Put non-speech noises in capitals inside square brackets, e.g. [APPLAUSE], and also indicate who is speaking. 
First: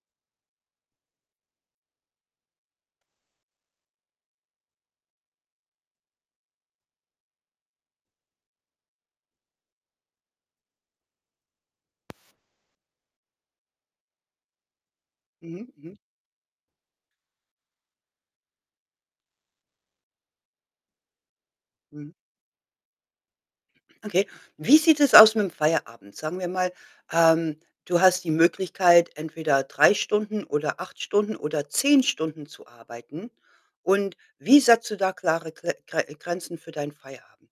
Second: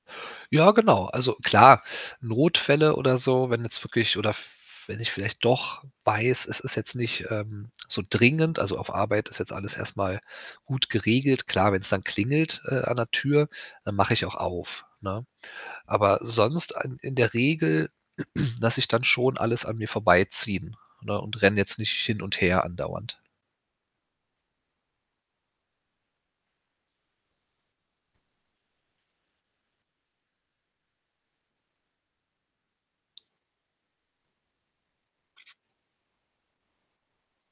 Speaker 1: Ja, genau. Also, klar, Notfälle oder so, wenn jetzt wirklich oder f wenn ich vielleicht doch weiß, es ist jetzt nicht, ähm, so dringend also, auf Arbeit ist jetzt alles erst mal gut geregelt. Klar, wenn es dann klingelt, äh, an der Tür, dann mache ich auch auf, ne?
Speaker 2: Mhm, mhm.
Speaker 1: Aber sonst in in der Regel [CLEARS THROAT] lasse ich dann schon alles an mir vorbeiziehen, ne, und renne jetzt nicht
Speaker 2: Mhm.
Speaker 1: hin und her andauernd.
Speaker 2: Okay. Wie sieht es aus mit 'm Feierabend? Sagen wir mal, ähm, du hast die Möglichkeit, entweder 3 Stunden oder 8 Stunden oder 10 Stunden zu arbeiten. Und wie setzt du da klare Gre Gre Grenzen für deinen Feierabend?